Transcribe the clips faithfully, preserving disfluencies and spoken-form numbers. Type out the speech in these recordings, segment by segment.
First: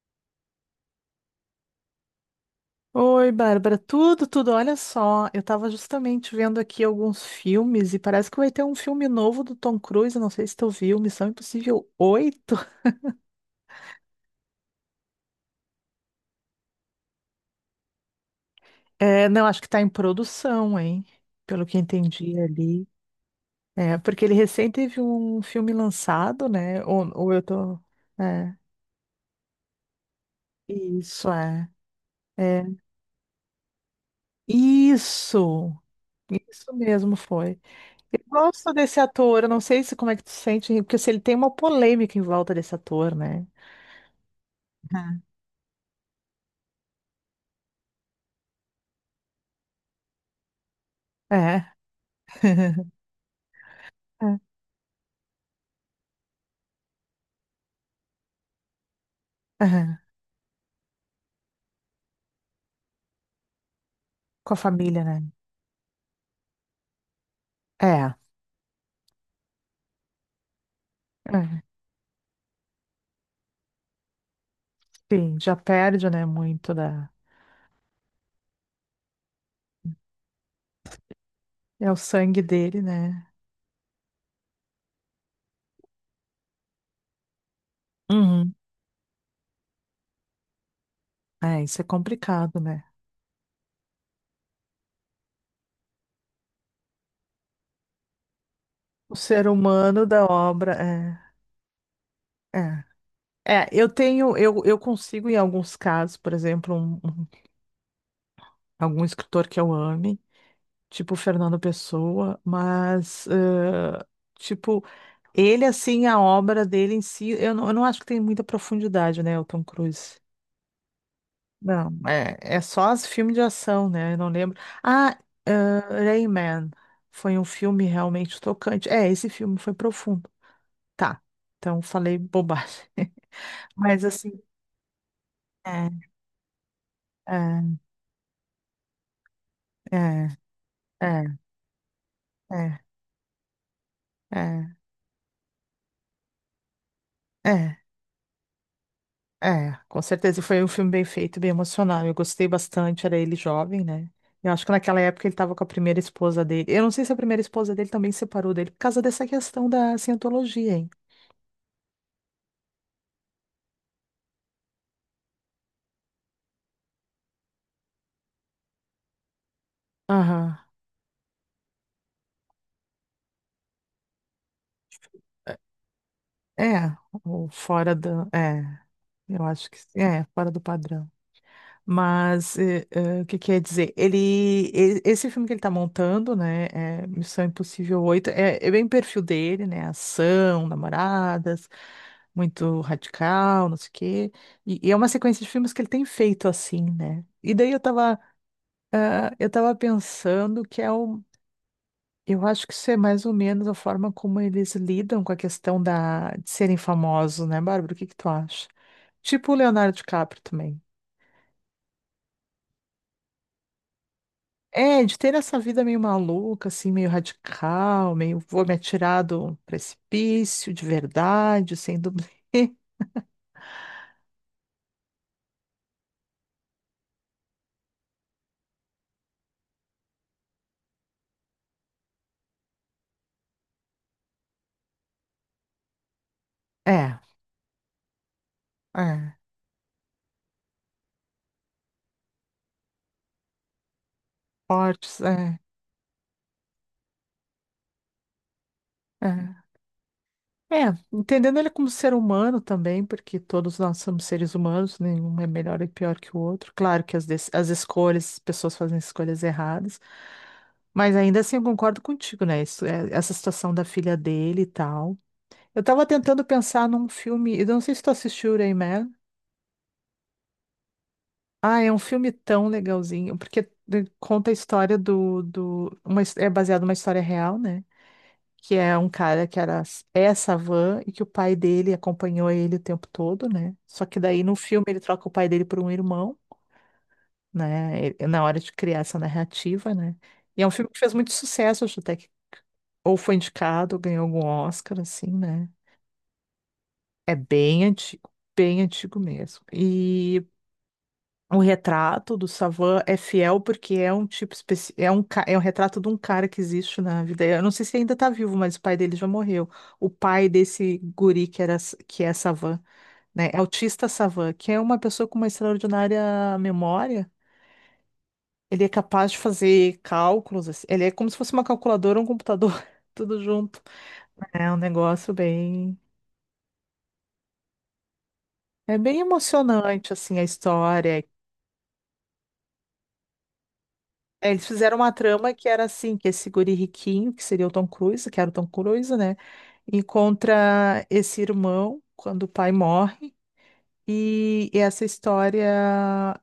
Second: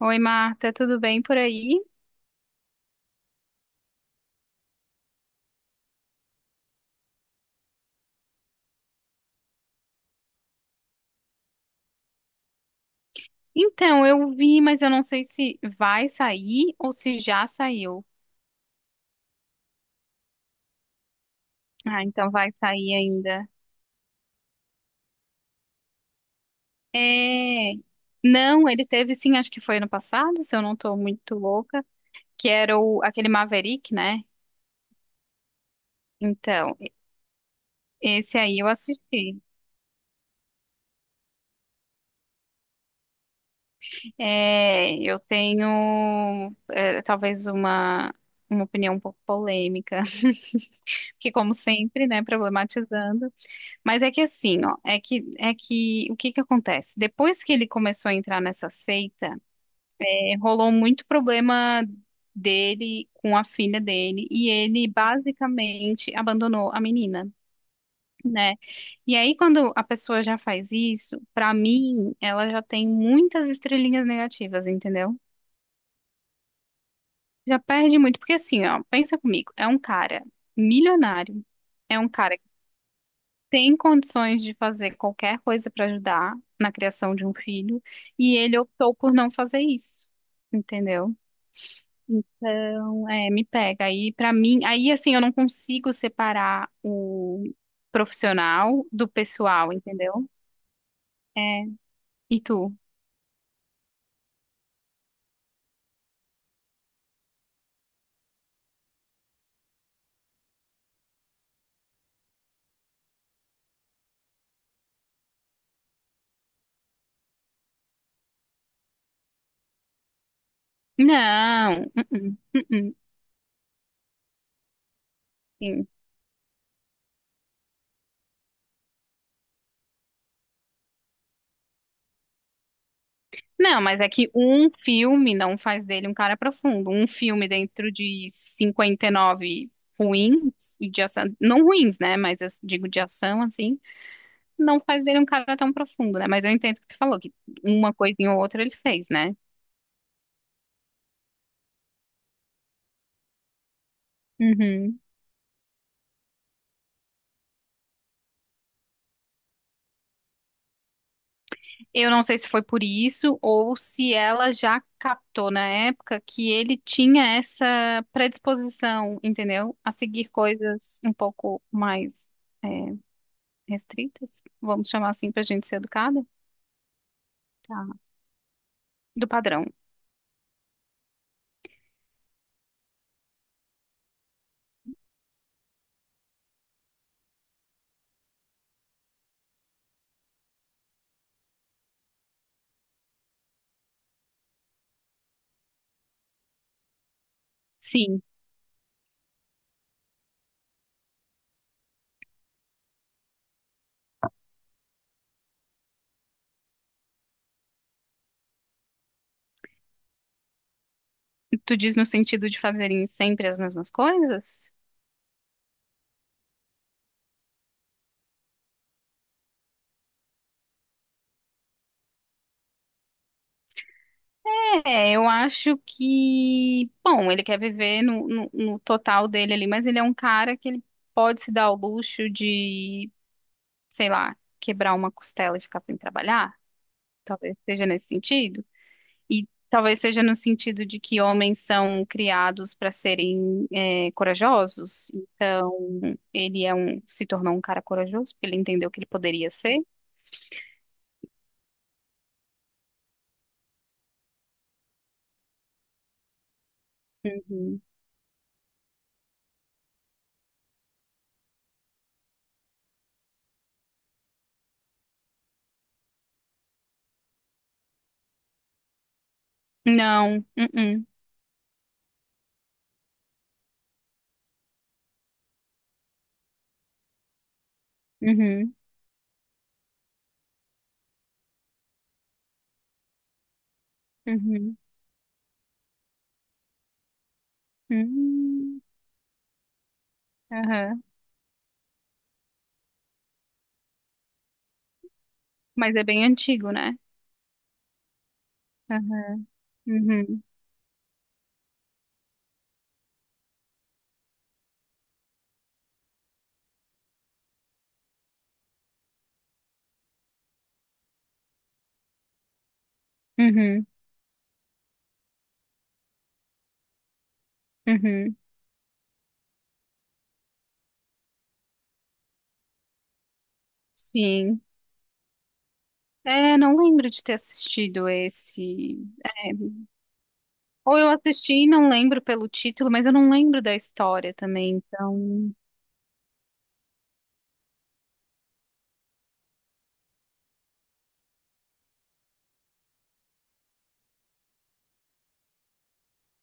Oi, Marta, tudo bem por aí? Oi, Bárbara, tudo, tudo. Olha só, eu tava justamente vendo aqui alguns filmes e parece que vai ter um filme novo do Tom Cruise. Não sei se tu viu, Missão Impossível oito. Então, eu vi, mas eu não sei se vai sair ou se já saiu. É, não, acho que tá em produção, hein? Pelo que Ah, então entendi vai ali. sair ainda. É, porque ele recém teve um filme lançado, né? Ou, ou eu É. tô. É, Não, ele teve sim, acho que foi ano passado, se eu não tô isso, muito é. louca, que É, era o, aquele Maverick, né? isso. Isso Então, mesmo foi. Eu esse aí eu gosto desse assisti. ator, eu não sei se como é que tu sente, porque se ele tem uma polêmica em volta desse ator, né? É, eu tenho é, talvez uma, uma opinião um pouco polêmica, que como É. sempre, né, problematizando. Mas é que É, assim, ó, é que é que o que que acontece? Depois que ele começou a entrar nessa seita, é. é, rolou muito problema dele com a filha dele e Com a ele família, né? basicamente abandonou a menina, É. né? E aí quando a pessoa já faz isso, pra É. mim, ela já tem muitas estrelinhas negativas, entendeu? Sim, já perde, né? Muito da. Já perde muito, porque assim, ó, pensa comigo, é um cara milionário, É o é um cara sangue dele, né? tem condições de fazer qualquer coisa para ajudar na criação de um filho, e Uhum. ele optou por não fazer isso, entendeu? É, isso é complicado, né? Então, é, me pega. Aí, para mim, aí assim, eu não consigo separar o profissional do O ser pessoal, humano da entendeu? obra é. É. E tu? É, é eu tenho, eu, eu consigo, em alguns casos, por exemplo, um, um- algum escritor que eu ame, tipo Fernando Pessoa, mas, eh, tipo, ele, assim, a obra dele em si, eu não, eu não acho que tem muita profundidade, né, o Tom Cruise. Não. Não, é, Uh-uh, é só uh-uh. os filmes de ação, né? Eu não lembro. Ah, ah, Rayman. Foi um filme realmente tocante. É, esse filme foi profundo. Tá. Então falei bobagem. Não, mas Mas é que assim, um filme não faz é, dele um cara profundo. Um filme é, dentro de cinquenta e nove é, ruins e de é, ação, não ruins, né? Mas eu digo de ação assim, é, é, não faz dele um cara tão profundo, né? Mas eu entendo o que tu falou, que é, uma coisinha ou outra ele fez, né? é. Com certeza foi um filme bem feito, bem emocional. Eu gostei bastante, era ele jovem, né? Eu acho que naquela Uhum. época ele estava com a primeira esposa dele. Eu não sei se a primeira esposa dele também se separou dele por causa dessa questão da cientologia, hein? Eu não sei se foi por isso ou se ela já captou na época que ele tinha essa predisposição, entendeu? A seguir Aham. coisas um pouco mais é, restritas, vamos chamar assim para a gente ser educada, É, ou tá, fora da. É, do eu padrão. acho que é, fora do padrão. Mas eh, eh, o que quer dizer? Ele, e- esse filme que ele está montando, né? É Missão Impossível oito, é, é bem o perfil dele, né? Ação, namoradas, muito radical, não sei o quê. E, e é uma sequência de filmes que ele tem feito assim, né? E daí eu tava, Sim, ah, eu tava pensando que é o eu acho que isso é mais ou menos a forma como eles lidam com a questão da... de serem famosos, né, Bárbara? O que que tu acha? Tipo o Leonardo DiCaprio também. tu diz no sentido de fazerem sempre as mesmas coisas? É, de ter essa vida meio maluca, assim, meio radical, meio vou me atirar do precipício, de verdade, sem dublê. É, eu acho que, bom, ele quer viver no, no, no total dele ali, mas ele é um cara que ele pode se dar o luxo de, sei lá, quebrar uma costela e ficar sem trabalhar. É, Talvez seja nesse sentido. é, E talvez seja no sentido de que homens são criados para serem é, corajosos. fortes, é, Então, ele é um, se tornou um cara corajoso porque ele entendeu que ele poderia é. ser. É, entendendo ele como ser humano também, porque todos nós somos seres humanos, nenhum é melhor e pior que o outro. Claro que as, des- as Uhum. escolhas, as pessoas fazem escolhas erradas, mas ainda assim eu concordo contigo, né? Isso, é- essa situação da filha dele e tal. Eu tava tentando pensar num filme, eu não sei se tu assistiu Rain Man. Não. Uhum. Ah, é um filme tão legalzinho, porque eh, conta a história do, do uma, his- é baseado numa história real, né? Que Uhum. é um cara que era essa van e que o pai dele acompanhou ele o tempo todo, né? Só que daí no Uhum. filme ele troca o pai dele por um irmão, né? Ele- Na hora de Uhum. criar essa narrativa, né? E é um filme que Aham. fez muito sucesso, acho até que ou foi indicado, ganhou algum Oscar, assim, né? Mas é bem antigo, né? É bem antigo, bem antigo Aham. mesmo. Uhum. E o retrato do Savan é fiel porque é um tipo especi... é um ca- é um retrato de um cara que existe na vida. Eu não sei se ainda tá vivo, mas o pai dele já morreu. O pai desse guri que era que é Savan, né? É Uhum. Autista Savan, que é uma pessoa com uma extraordinária memória. Uhum. Ele é capaz de fazer cálculos, assim. Ele é como se fosse uma calculadora, um computador, tudo junto. Sim. É um negócio bem. É, não lembro de ter assistido esse. É bem emocionante assim a Ou eu história. assisti e não lembro pelo título, mas eu não lembro da história É, eles também, fizeram uma então. trama que era assim, que esse guri riquinho, que seria o Tom Cruise, que era o Tom Cruise, né? Encontra esse irmão quando o pai morre e, e essa história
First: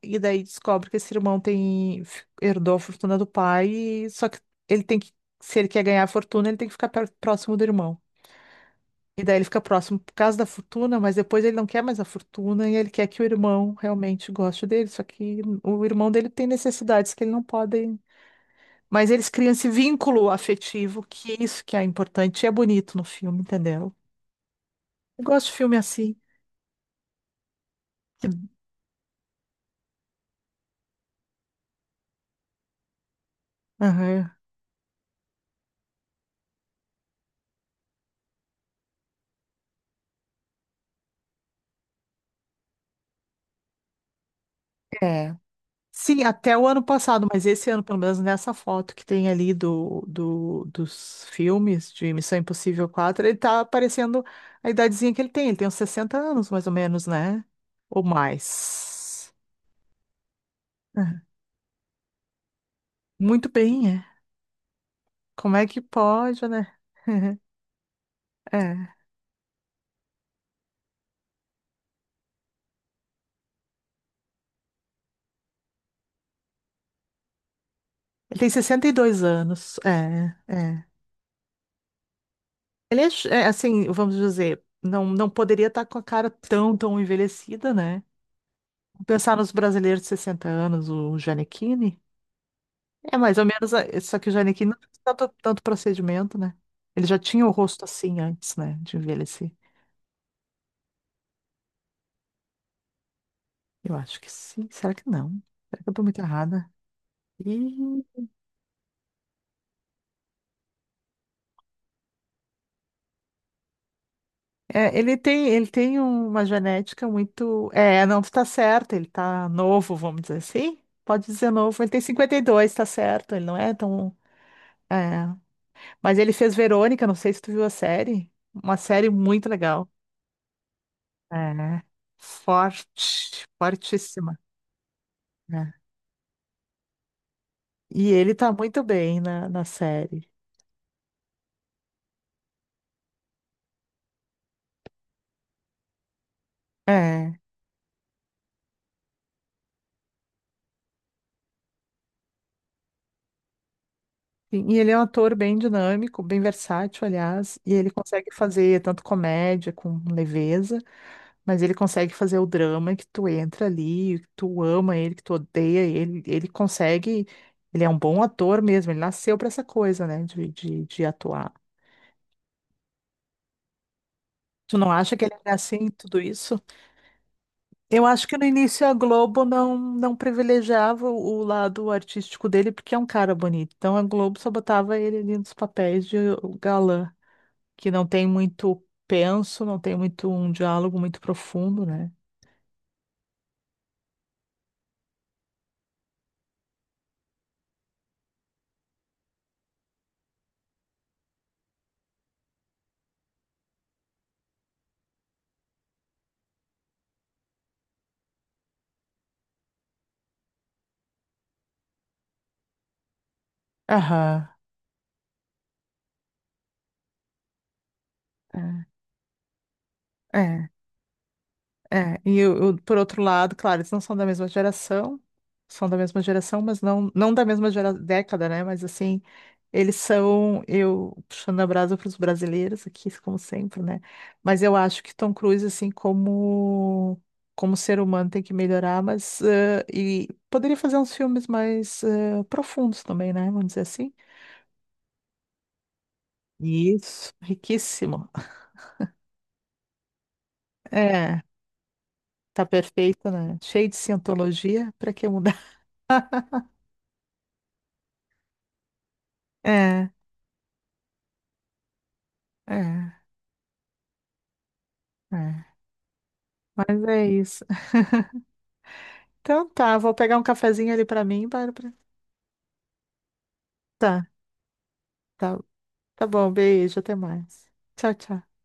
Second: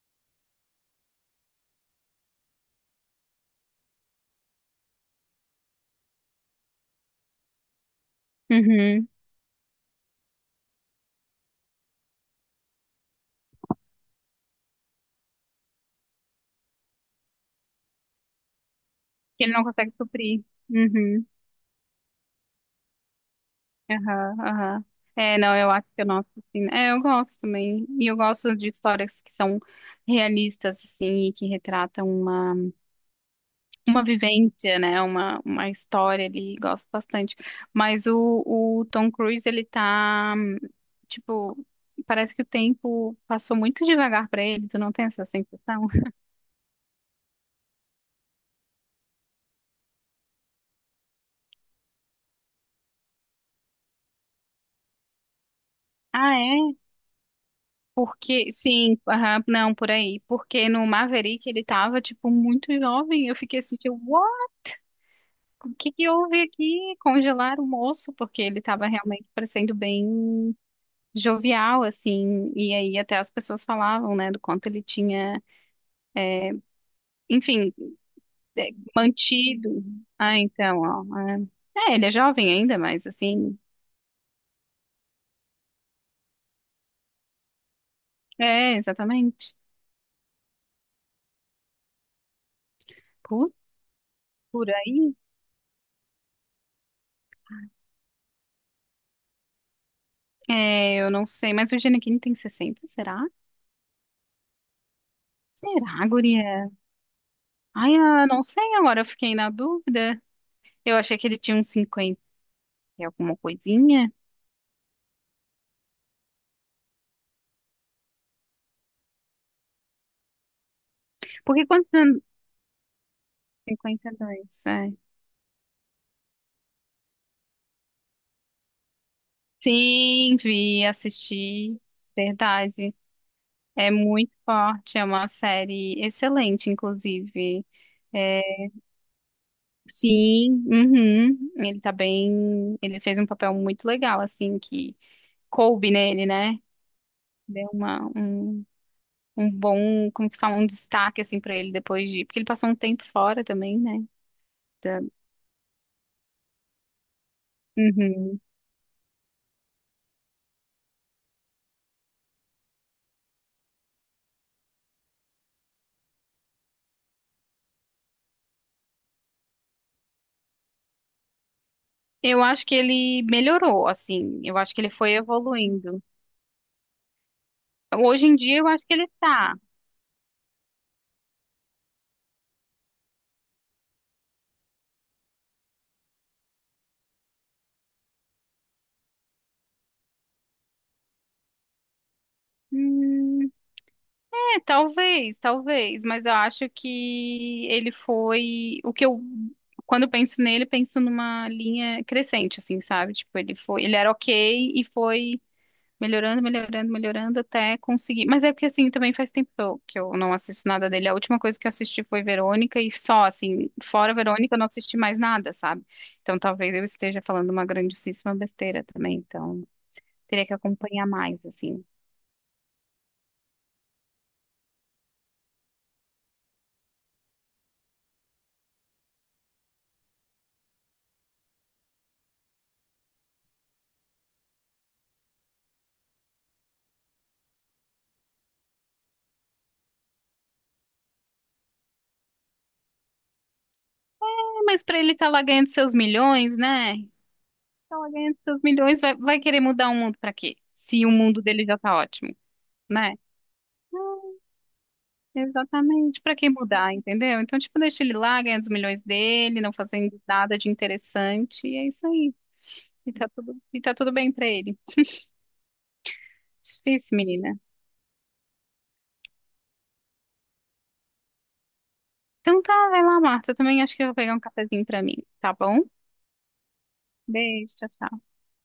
e daí descobre que esse irmão tem f- herdou a fortuna do pai, e- só que ele tem que se ele quer ganhar a fortuna, ele tem que ficar per- próximo do irmão. Uhum. E daí ele fica próximo por causa da fortuna, mas depois ele não quer mais a fortuna e ele quer que o irmão realmente goste dele, só que o irmão dele tem necessidades que ele não pode, mas eles Que criam ele não esse consegue vínculo suprir. afetivo, Uhum, que é isso que é importante. E é bonito no filme, entendeu? aham, aham. Eu É, gosto de não, eu filme acho que eu assim. noto, assim. É, eu gosto também. E eu Que- gosto de histórias que são realistas, assim, e que retratam uma, uma Aham. vivência, né? Uma, uma história ali. Gosto bastante. Mas o, o Tom Cruise, ele tá, tipo, parece que o tempo passou muito devagar pra ele. Tu não tem essa É. sensação? Sim, até o ano passado, mas esse ano, pelo menos nessa foto que tem ali do, do- dos filmes de Missão Impossível quatro, ele tá aparecendo a idadezinha que ele tem. Ele tem uns sessenta Ah, anos, mais ou é? menos, né? Ou Porque, sim, mais. aham, não, por aí. Porque no É. Maverick ele tava, tipo, muito jovem. Eu Muito fiquei assim, bem, tipo, é. "Uau, Como é o que que que houve pode, né? aqui? Congelaram o moço, porque ele tava É. realmente parecendo bem jovial, assim." E aí até as pessoas falavam, né, do quanto ele tinha, enfim, Ele tem é, sessenta e dois anos. mantido. É, Ah, então, é. ó. É, é, ele é jovem ainda, Ele mas é, ch- é, assim, assim, vamos dizer, não, não poderia estar com a cara tão, tão envelhecida, né? é, Pensar nos exatamente. brasileiros de sessenta anos, o Gianecchini. É mais ou Por, menos, a- só que o por Gianecchini não fez aí, tanto, tanto procedimento, né? Ele já tinha o rosto assim antes, né, de envelhecer. é, eu não sei. Mas o Gene Kim tem sessenta, será? Eu acho que sim. Será que não? Será que eu tô Será, muito errada? guria? Ai, Ih, ah, não sei agora, eu fiquei na dúvida. Eu achei que ele tinha uns cinquenta e alguma coisinha. é, ele tem, ele tem uma genética muito. É, não, tu tá certo, ele tá novo, vamos dizer assim. Pode dizer Porque novo, ele quantos tem anos? cinquenta e dois, tá certo, ele não é cinquenta e tão. dois, é. É. Mas ele fez Verônica, não sei se tu viu a série. Uma série muito legal. Sim, vi, assisti. É. Verdade. Forte, É muito fortíssima, forte, é uma né? série excelente, inclusive. E ele tá É, muito bem na, na série. sim, uhum. Ele tá bem. Ele fez um papel muito legal, assim, que coube nele, né? É. Deu uma, um, um bom, como que fala, um destaque, assim, pra ele depois de. Porque ele passou um tempo fora também, né? E e ele é um ator bem dinâmico, bem versátil, aliás, e ele consegue Uhum. fazer tanto comédia com leveza, mas ele consegue fazer o drama que tu entra ali, que tu ama ele, que tu odeia ele, ele consegue, ele é um bom ator mesmo, ele nasceu pra essa coisa, né, de, de, de atuar. Eu acho que ele melhorou, assim. Eu acho Tu que ele não foi acha que ele é assim, em evoluindo. tudo isso? Eu acho Hoje em que no dia, eu acho início a que ele Globo tá. não, não privilegiava o lado artístico dele, porque é um cara bonito. Então a Globo só botava ele ali nos papéis de galã, que não tem muito penso, não tem muito um diálogo muito profundo, né? Hum, é, talvez, talvez, mas eu acho que ele foi o que eu quando eu penso nele, eu penso numa linha crescente, assim, sabe? Tipo, ele foi, ele era ok e foi melhorando, melhorando, melhorando até conseguir. Mas é porque assim, também faz tempo que eu, que eu não assisto nada dele. A última coisa que eu assisti foi Verônica e só, assim, fora Aham. Verônica, eu não assisti mais nada, sabe? Então talvez eu esteja falando uma grandíssima besteira também. Então É. teria que É. acompanhar mais, assim. É, e eu, eu, por outro lado, claro, eles não são da mesma geração, são da mesma geração, mas não, não da mesma gera- década, né? Mas assim, eles são, eu puxando a brasa para os brasileiros aqui, como sempre, né? Mas eu acho que Tom Cruise, assim, como, como ser humano, tem que melhorar, mas eh, e poderia fazer uns filmes mais eh, profundos também, né? Vamos dizer assim. É, mas pra ele estar lá ganhando seus milhões, né? Isso, Tá lá riquíssimo. ganhando seus milhões, vai, vai querer mudar o mundo pra quê? Se o É, mundo dele já tá ótimo, tá né? perfeito, né? Cheio de cientologia, para que mudar? Exatamente, para que mudar, entendeu? Então, tipo, deixa ele lá, ganha os milhões dele, não É, fazendo nada de interessante, e é isso aí. E é. tá tudo, e tá tudo bem para ele. É, mas Difícil, é menina. isso. Então tá, vou pegar um cafezinho ali pra mim, Bárbara. Então tá, vai lá, Marta. Eu também acho que eu vou Tá, pegar um cafezinho para mim, tá tá, bom? tá bom, beijo, até mais. Beijo, tchau. Tchau, Tchau. tchau.